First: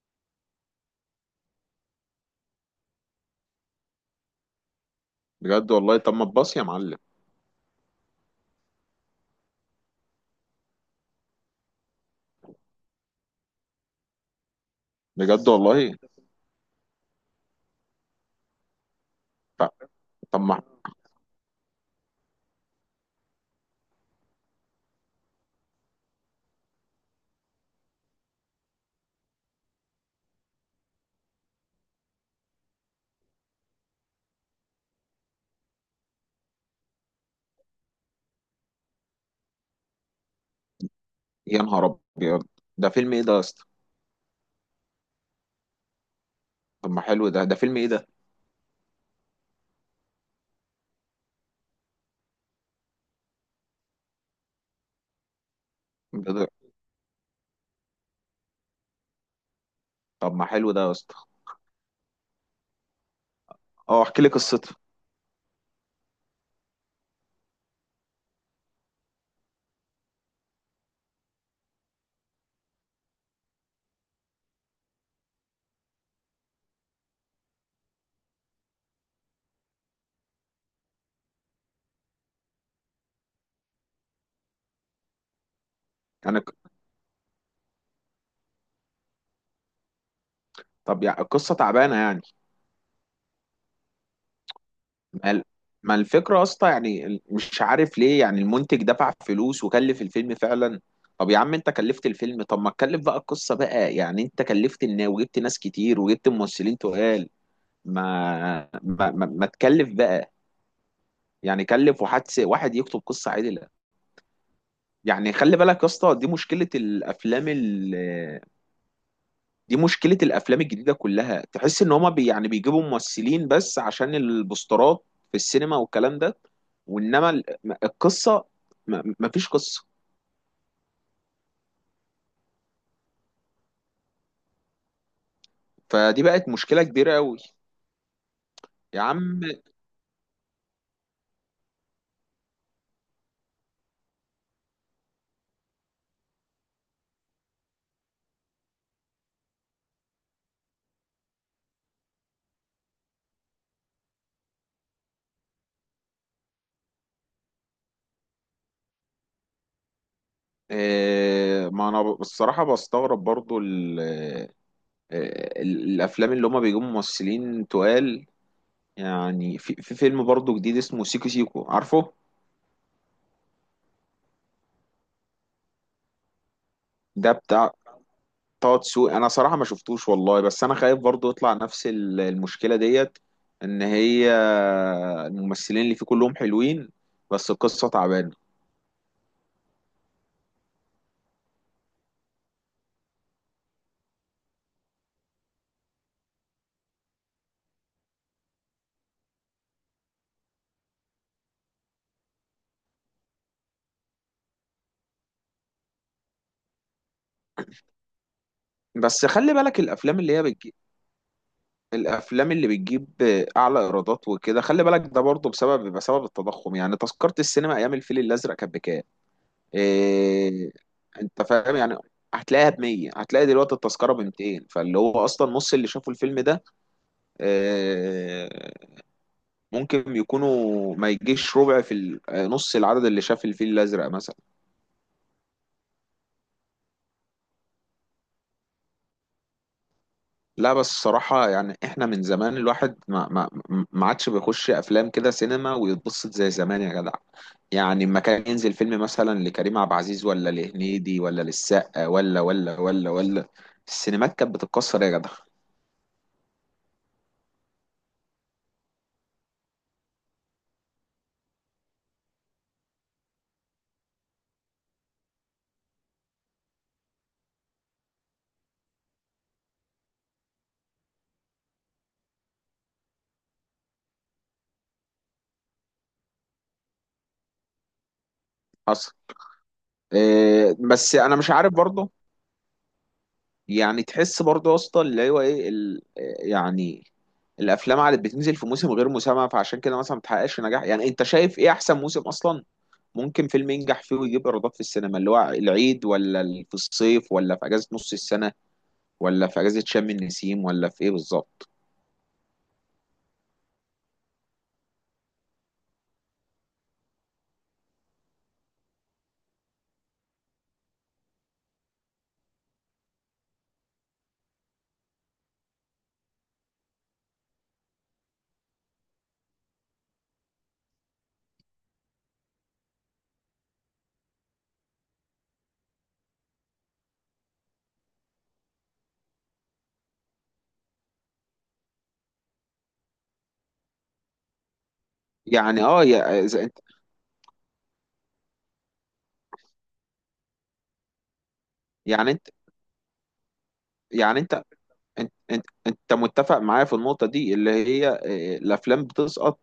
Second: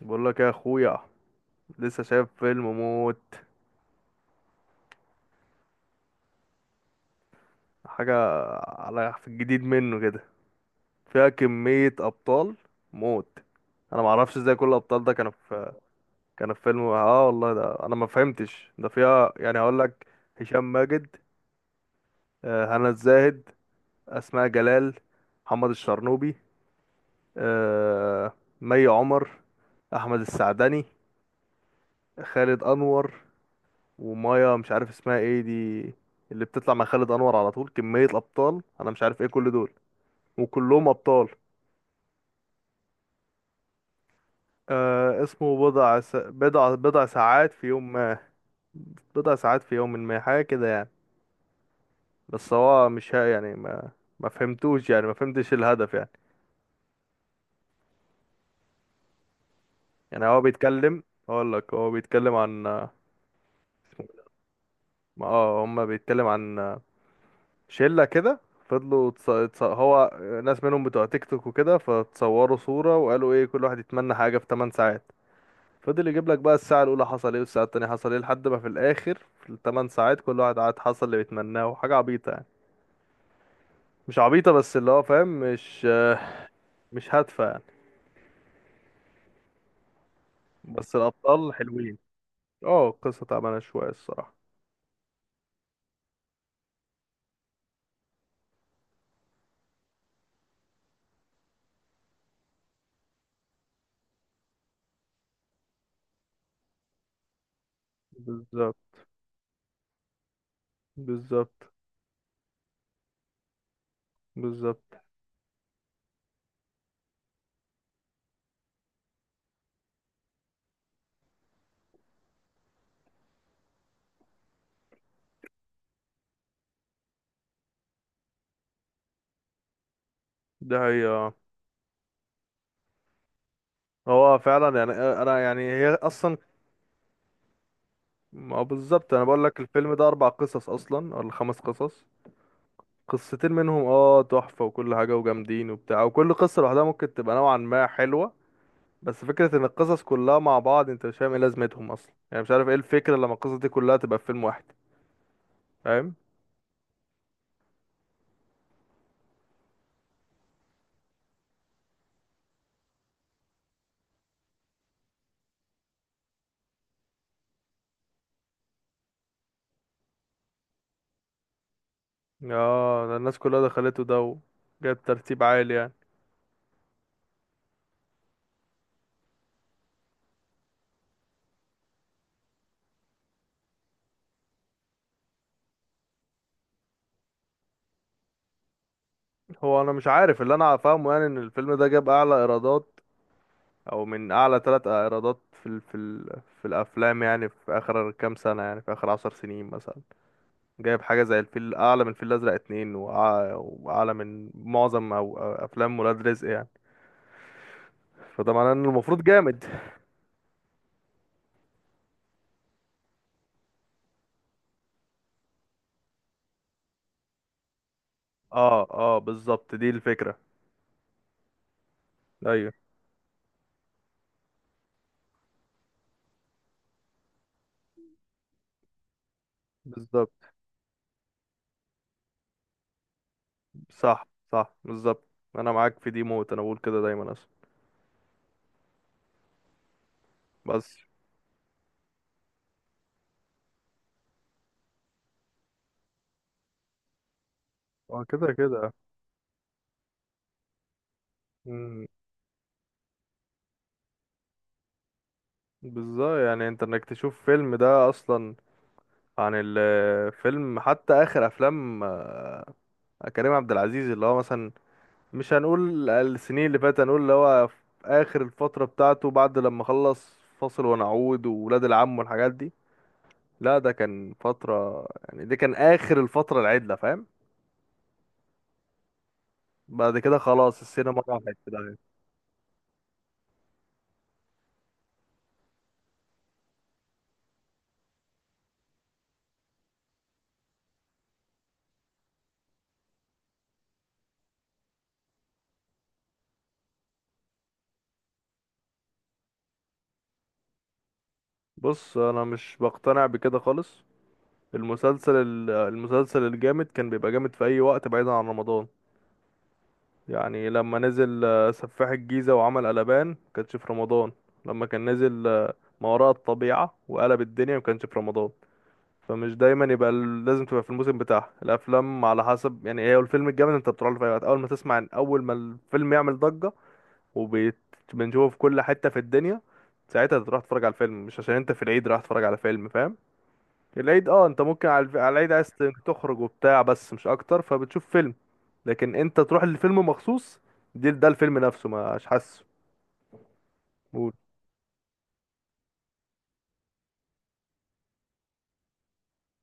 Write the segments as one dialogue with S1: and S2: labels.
S1: بقول لك يا اخويا لسه شايف فيلم موت
S2: بجد والله، طب ما تباص يا معلم.
S1: حاجه على في الجديد منه كده فيها كميه ابطال موت. انا ما اعرفش ازاي كل الابطال ده كانوا
S2: بجد
S1: في
S2: والله.
S1: كانوا في فيلم، اه والله ده انا ما فهمتش، ده فيها يعني
S2: ف-
S1: هقول لك:
S2: طب ما...
S1: هشام ماجد، هنا الزاهد، اسماء جلال، محمد الشرنوبي، آه، مي عمر، احمد السعدني، خالد انور، ومايا مش عارف اسمها ايه دي اللي بتطلع مع خالد انور على طول. كمية ابطال انا مش عارف ايه كل دول، وكلهم ابطال.
S2: يا نهار ابيض، ده فيلم ايه ده يا اسطى؟
S1: آه اسمه بضع س... بضع
S2: طب ما
S1: بضع
S2: حلو ده،
S1: ساعات
S2: ده
S1: في
S2: فيلم ايه
S1: يوم
S2: ده؟
S1: ما، بضع ساعات في يوم ما حاجة كده يعني. بس هو مش ها يعني ما فهمتوش، يعني ما فهمتش الهدف يعني.
S2: ده- ده-
S1: يعني
S2: طب
S1: هو
S2: ما حلو ده يا
S1: بيتكلم،
S2: اسطى.
S1: اقول لك هو بيتكلم عن
S2: اه احكي لي قصته.
S1: اه هما بيتكلم عن شلة كده فضلوا هو ناس منهم بتوع تيك توك وكده، فتصوروا صورة وقالوا ايه، كل واحد يتمنى حاجة في 8 ساعات. فضل يجيب لك بقى الساعة الأولى حصل ايه، والساعة التانية حصل ايه، لحد ما في الآخر في الثمان ساعات كل واحد قعد حصل اللي بيتمناه، وحاجة عبيطة يعني، مش عبيطة بس اللي هو فاهم، مش
S2: يعني ك-
S1: مش هادفة يعني، بس
S2: طب يعني
S1: الأبطال
S2: القصه تعبانه
S1: حلوين.
S2: يعني؟
S1: اه القصة تعبانة شوية الصراحة.
S2: ما ال- ما الفكره يا اسطى، يعني مش عارف ليه يعني المنتج دفع فلوس وكلف الفيلم فعلا. طب يا عم، انت كلفت الفيلم، طب ما تكلف بقى القصه بقى، يعني انت كلفت الناس وجبت ناس كتير وجبت ممثلين تقال.
S1: بالظبط،
S2: ما تكلف بقى. يعني
S1: بالظبط،
S2: كلف واحد واحد يكتب قصة عادلة.
S1: بالظبط.
S2: يعني خلي بالك يا اسطى، دي مشكلة الافلام دي مشكلة الافلام الجديدة كلها. تحس ان هما يعني بيجيبوا ممثلين بس عشان البوسترات في السينما والكلام ده. وانما القصة، مفيش قصة.
S1: ده هي. هو فعلا يعني أنا يعني هي
S2: فدي
S1: أصلا،
S2: بقت مشكلة كبيرة قوي
S1: ما هو
S2: يا
S1: بالظبط، أنا
S2: عم.
S1: بقول لك الفيلم ده أربع قصص أصلا ولا خمس قصص، قصتين منهم تحفة وكل حاجة وجامدين وبتاع، وكل قصة لوحدها ممكن تبقى نوعا ما حلوة، بس فكرة ان القصص كلها مع بعض انت مش فاهم ايه لازمتهم اصلا، يعني مش عارف ايه الفكرة لما القصص دي كلها تبقى في فيلم واحد، فاهم.
S2: ما انا بصراحة بستغرب برضو الافلام اللي هما بيجيبوا ممثلين تقال. يعني في فيلم برضو جديد اسمه سيكو سيكو، عارفه؟
S1: اه ده الناس كلها دخلته ده، وجاب ترتيب عالي يعني.
S2: ده بتاع طه دسوقي. انا صراحه ما شفتوش والله، بس انا خايف برضو يطلع نفس المشكله ديت. ان هي الممثلين اللي فيه كلهم حلوين، بس القصه تعبانه.
S1: هو انا مش عارف، اللي انا فاهمه يعني ان الفيلم ده جاب اعلى ايرادات، او من اعلى ثلاث ايرادات في الافلام يعني في اخر كام سنة، يعني في اخر عشر سنين مثلا، جايب حاجة زي الفيل، اعلى من الفيل الازرق اتنين، واعلى من معظم او افلام ولاد رزق يعني، فده معناه انه المفروض
S2: بس خلي
S1: جامد.
S2: بالك، الافلام اللي هي بتجيب، الافلام اللي بتجيب اعلى ايرادات وكده، خلي بالك ده برضو بسبب التضخم. يعني تذكره السينما ايام الفيل الازرق كانت
S1: اه
S2: بكام؟
S1: اه بالظبط دي الفكرة.
S2: إيه... انت فاهم يعني. هتلاقيها
S1: ايوه.
S2: ب 100، هتلاقي دلوقتي التذكره ب 200. فاللي هو اصلا نص اللي شافوا الفيلم ده، آه، ممكن
S1: بالظبط.
S2: يكونوا ما يجيش ربع نص العدد اللي شاف الفيل الأزرق
S1: صح،
S2: مثلا.
S1: صح بالظبط، انا معاك في دي موت، انا بقول كده دايما اصلا.
S2: لا
S1: بس
S2: بس الصراحة يعني احنا من زمان، الواحد ما ما عادش بيخش أفلام كده سينما ويتبسط زي زمان يا جدع. يعني لما
S1: هو
S2: كان
S1: كده
S2: ينزل
S1: كده.
S2: فيلم مثلا لكريم عبد العزيز ولا لهنيدي ولا
S1: مم.
S2: للسقا ولا السينمات كانت بتتكسر يا جدع.
S1: بالظبط، يعني انت انك تشوف فيلم ده اصلا، عن الفيلم حتى، اخر افلام كريم عبد العزيز اللي هو مثلا، مش هنقول السنين اللي فاتت، هنقول اللي هو في اخر الفترة بتاعته، بعد لما خلص فاصل ونعود وولاد العم والحاجات دي، لا ده كان فترة، يعني دي كان اخر الفترة العدلة فاهم.
S2: حصل.
S1: بعد كده خلاص
S2: بس
S1: السينما
S2: انا مش
S1: راحت في
S2: عارف
S1: داهية.
S2: برضه، يعني تحس برضه يا اسطى اللي هو ايه يعني الافلام عادة بتنزل في موسم غير مسمى، فعشان كده مثلا ما بتحققش نجاح. يعني انت شايف ايه احسن موسم اصلا ممكن فيلم ينجح فيه ويجيب ايرادات في السينما؟ اللي هو العيد، ولا في الصيف، ولا في اجازة نص السنة، ولا في اجازة شم النسيم، ولا في ايه بالظبط؟
S1: بص انا مش بقتنع بكده خالص، المسلسل الجامد كان بيبقى جامد في اي وقت بعيدا عن رمضان، يعني لما نزل سفاح الجيزة وعمل قلبان كانش في رمضان، لما كان نزل ما وراء الطبيعة وقلب الدنيا ما كانش في رمضان، فمش دايما يبقى لازم تبقى في الموسم بتاعها الافلام، على حسب يعني، هي الفيلم الجامد انت بتروح له في اي وقت، اول ما تسمع، اول ما الفيلم يعمل ضجة وبنشوفه في كل حتة في الدنيا ساعتها تروح تتفرج على الفيلم، مش عشان انت في العيد رايح تتفرج على فيلم فاهم. العيد انت ممكن على على العيد عايز
S2: يعني اه،
S1: تخرج
S2: يا إذا انت...
S1: وبتاع بس مش اكتر، فبتشوف فيلم، لكن انت تروح للفيلم مخصوص، دي ده الفيلم نفسه مش
S2: يعني انت
S1: حاسه. قول.
S2: يعني انت انت متفق معايا في النقطة دي، اللي هي الافلام بتسقط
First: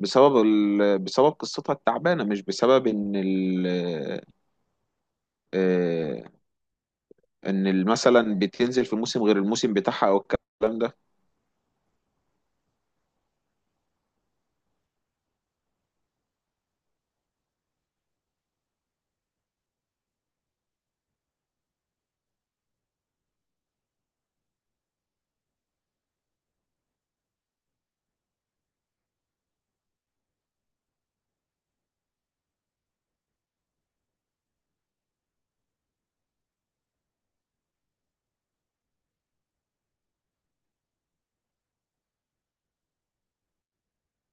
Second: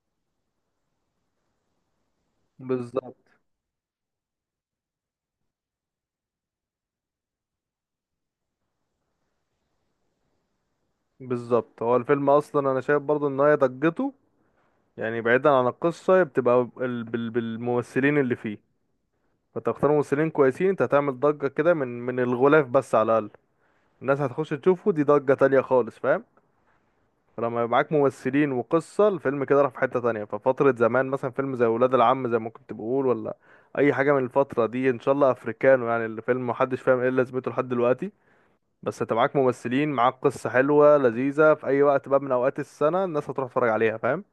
S2: بسبب بسبب قصتها التعبانة، مش بسبب ان
S1: بالظبط،
S2: ال... آه، ان ال- مثلا بتنزل في موسم غير الموسم بتاعها او الكلام ده.
S1: بالظبط، هو الفيلم اصلا انا شايف برضو ان هي ضجته، يعني بعيدا عن القصة، هي بتبقى بالممثلين اللي فيه، فتختار ممثلين كويسين انت هتعمل ضجة كده من الغلاف بس على الاقل، الناس هتخش تشوفه، دي ضجة تانية خالص فاهم. لما يبقى معاك ممثلين وقصة الفيلم كده راح في حتة تانية، ففترة زمان مثلا فيلم زي ولاد العم زي ما كنت بقول، ولا أي حاجة من الفترة دي، إن شاء الله أفريكانو، يعني الفيلم محدش فاهم إيه لازمته لحد دلوقتي، بس أنت معاك ممثلين، معاك قصة حلوة لذيذة، في أي وقت بقى من أوقات السنة الناس هتروح تتفرج عليها فاهم؟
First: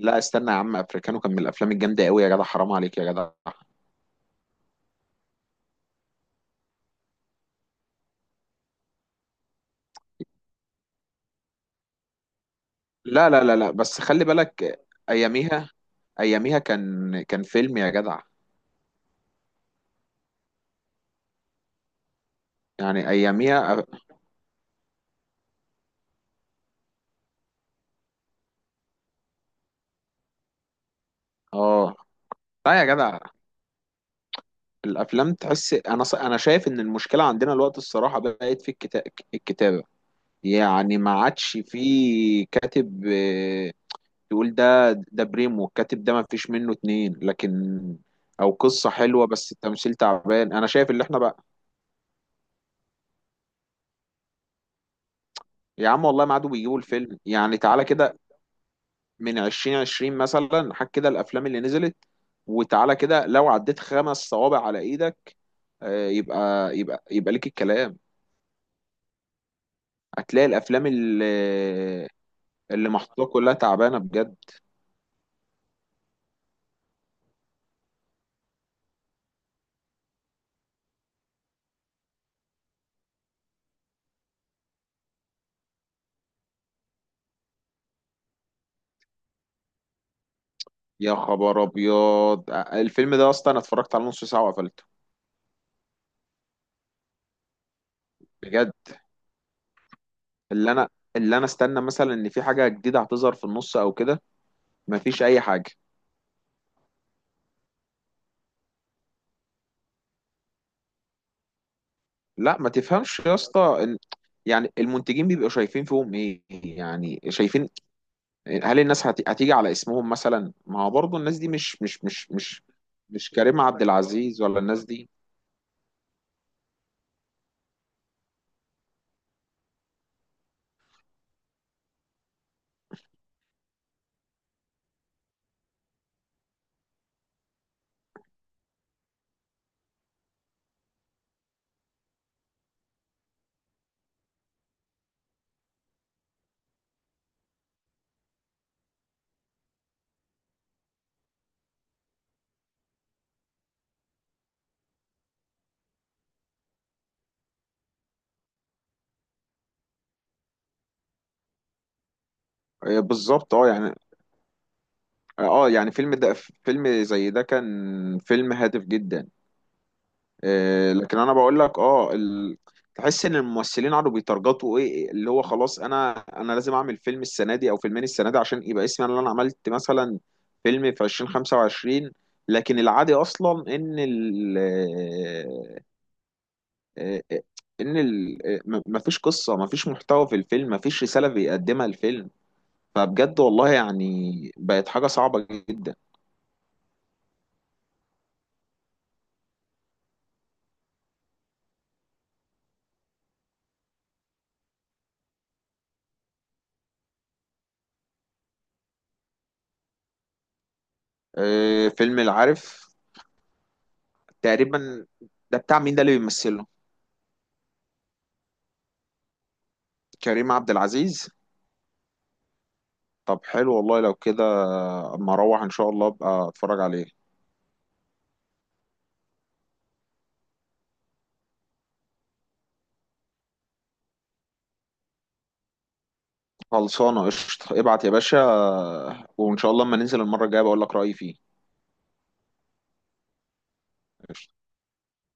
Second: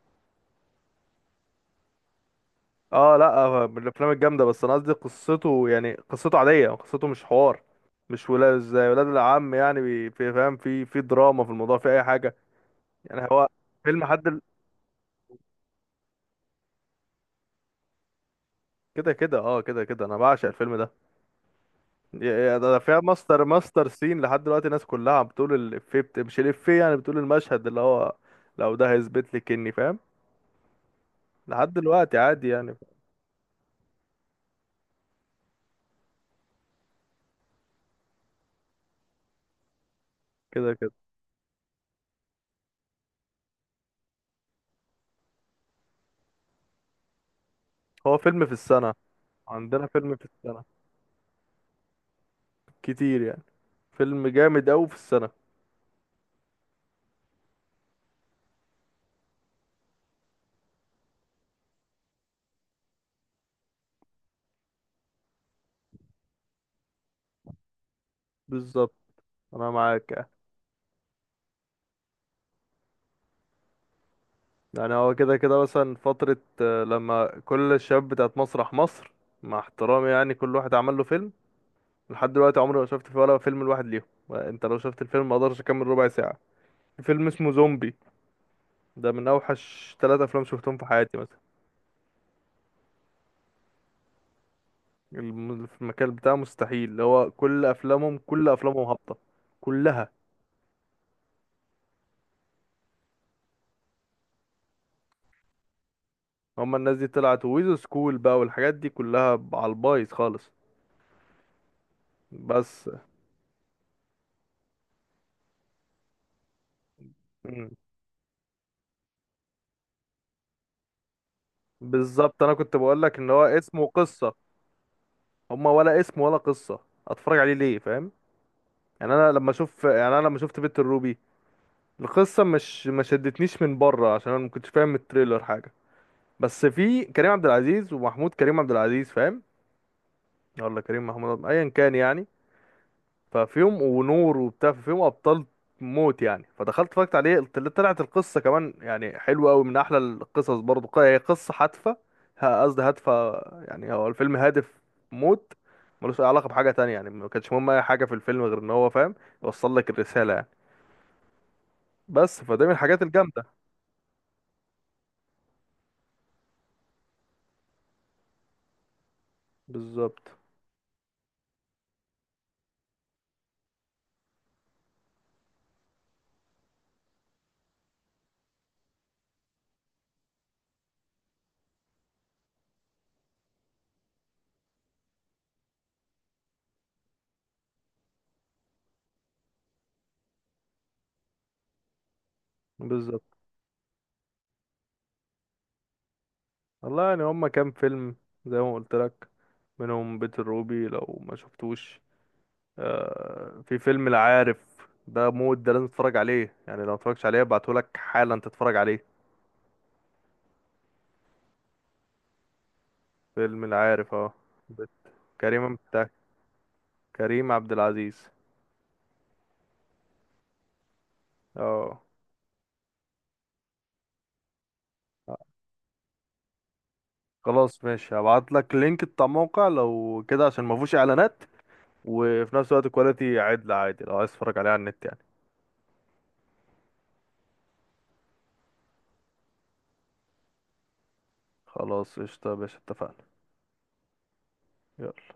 S2: لا استنى يا عم، افريكانو كان من الافلام الجامده قوي يا جدع. حرام عليك يا
S1: اه لا،
S2: جدع.
S1: من الأفلام الجامدة، بس أنا قصدي قصته، يعني قصته عادية، قصته مش حوار، مش ولا زي ولاد العم يعني، في فاهم، في دراما، في الموضوع، في أي حاجة، يعني
S2: لا لا
S1: هو
S2: لا لا، بس
S1: فيلم
S2: خلي بالك اياميها. اياميها كان فيلم يا جدع.
S1: كده كده، اه كده كده أنا بعشق الفيلم ده، يا ده فيها
S2: يعني
S1: ماستر
S2: اياميها.
S1: ماستر سين لحد دلوقتي الناس كلها عم بتقول الإفيه، مش الإفيه يعني، بتقول المشهد اللي هو، لو ده هيثبت لك إني فاهم لحد
S2: اه
S1: دلوقتي عادي يعني.
S2: لا يا جدع، الافلام تحس... انا انا شايف ان المشكله عندنا الوقت الصراحه بقت في الكتابه.
S1: كده كده
S2: يعني ما عادش في كاتب، تقول ده بريمو الكاتب ده، ما فيش منه اتنين. لكن
S1: هو فيلم
S2: او
S1: في
S2: قصة
S1: السنة،
S2: حلوة بس
S1: عندنا
S2: التمثيل
S1: فيلم في
S2: تعبان،
S1: السنة
S2: انا شايف اللي احنا بقى.
S1: كتير يعني، فيلم جامد أوي في السنة.
S2: يا عم والله ما عادوا بيجيبوا الفيلم. يعني تعالى كده من عشرين عشرين مثلا، حك كده الافلام اللي نزلت، وتعالى كده لو عديت خمس صوابع على ايدك، يبقى يبقى ليك الكلام.
S1: بالظبط أنا معاك يعني.
S2: هتلاقي الافلام اللي محطوطه كلها تعبانه بجد.
S1: يعني هو كده كده، مثلا فترة لما كل الشباب بتاعت مسرح مصر، مع احترامي يعني، كل واحد عمل له فيلم، لحد دلوقتي عمري ما شفت فيه ولا فيلم لواحد ليهم، يعني انت لو شفت الفيلم ما اقدرش اكمل ربع ساعة، في فيلم اسمه زومبي، ده من اوحش ثلاثة افلام شفتهم في
S2: يا
S1: حياتي مثلا،
S2: خبر ابيض، الفيلم ده اصلا انا اتفرجت على نص ساعه وقفلته
S1: في المكان بتاعه مستحيل، اللي هو كل افلامهم، كل
S2: بجد.
S1: افلامهم هابطة، كلها.
S2: اللي انا اللي انا استنى مثلا ان في حاجه جديده هتظهر في النص او كده، مفيش اي حاجه.
S1: هما الناس دي طلعت ويز سكول بقى والحاجات دي كلها على البايظ خالص.
S2: لا ما
S1: بس.
S2: تفهمش يا اسطى، يعني المنتجين بيبقوا شايفين فيهم ايه؟ يعني شايفين
S1: مم.
S2: هل الناس هتيجي على اسمهم مثلا؟ ما هو برضه الناس دي
S1: بالظبط، انا كنت بقول لك
S2: مش
S1: ان هو
S2: كريم عبد
S1: اسمه قصة،
S2: العزيز ولا الناس دي.
S1: هما ولا اسم ولا قصة، اتفرج عليه ليه فاهم، يعني انا لما اشوف، يعني انا لما شفت بيت الروبي، القصة مش ما شدتنيش من بره عشان انا ما كنتش فاهم من التريلر حاجة، بس في كريم عبد العزيز ومحمود كريم عبد العزيز فاهم، ولا كريم محمود عبد- ايا كان يعني، ففيهم ونور وبتاع، فيهم ابطال موت يعني، فدخلت اتفرجت عليه، طلعت القصه كمان يعني حلوه قوي، من احلى القصص برضو، هي قصه هادفه، قصدي هادفه، يعني هو الفيلم هادف موت، ملوش اي علاقه بحاجه تانية يعني، ما كانش مهم اي حاجه في الفيلم غير ان هو فاهم يوصل لك الرساله يعني، بس فده من الحاجات الجامده.
S2: بالظبط، اه يعني، اه يعني فيلم ده، فيلم زي ده كان فيلم هادف جدا.
S1: بالظبط،
S2: لكن انا بقول لك، اه تحس ان الممثلين قعدوا بيترجطوا، ايه اللي هو خلاص، انا لازم اعمل فيلم السنه دي او فيلمين السنه دي عشان يبقى اسمي انا اللي انا عملت مثلا فيلم في 2025. لكن العادي اصلا ان ال آه، آه، ان ال ما فيش قصه، ما فيش محتوى في الفيلم، ما فيش رساله بيقدمها الفيلم.
S1: بالظبط.
S2: فبجد والله يعني، بقت حاجه صعبه جدا.
S1: والله يعني هما كام فيلم زي ما قلت لك، منهم بيت الروبي لو ما شفتوش، في فيلم العارف، ده مود، ده لازم تتفرج عليه يعني، لو متفرجتش عليه ابعتهولك حالا تتفرج عليه.
S2: فيلم العارف
S1: فيلم العارف اه. بت-
S2: تقريبا. ده
S1: كريم
S2: بتاع مين ده
S1: بتاع،
S2: اللي بيمثله؟
S1: كريم عبد العزيز
S2: كريم عبد العزيز.
S1: اه.
S2: طب حلو والله لو كده، اما اروح ان شاء الله ابقى اتفرج عليه.
S1: خلاص ماشي، هبعتلك لينك بتاع موقع لو كده عشان ما فيهوش اعلانات، وفي نفس الوقت كواليتي عدل عادي، لو عايز تتفرج عليه على النت يعني.
S2: خلصانه قشطه، ابعت يا باشا، وان شاء الله اما ننزل المره الجايه بقول لك رايي فيه.
S1: خلاص قشطة يا باشا اتفقنا.
S2: قشطة.
S1: يلا.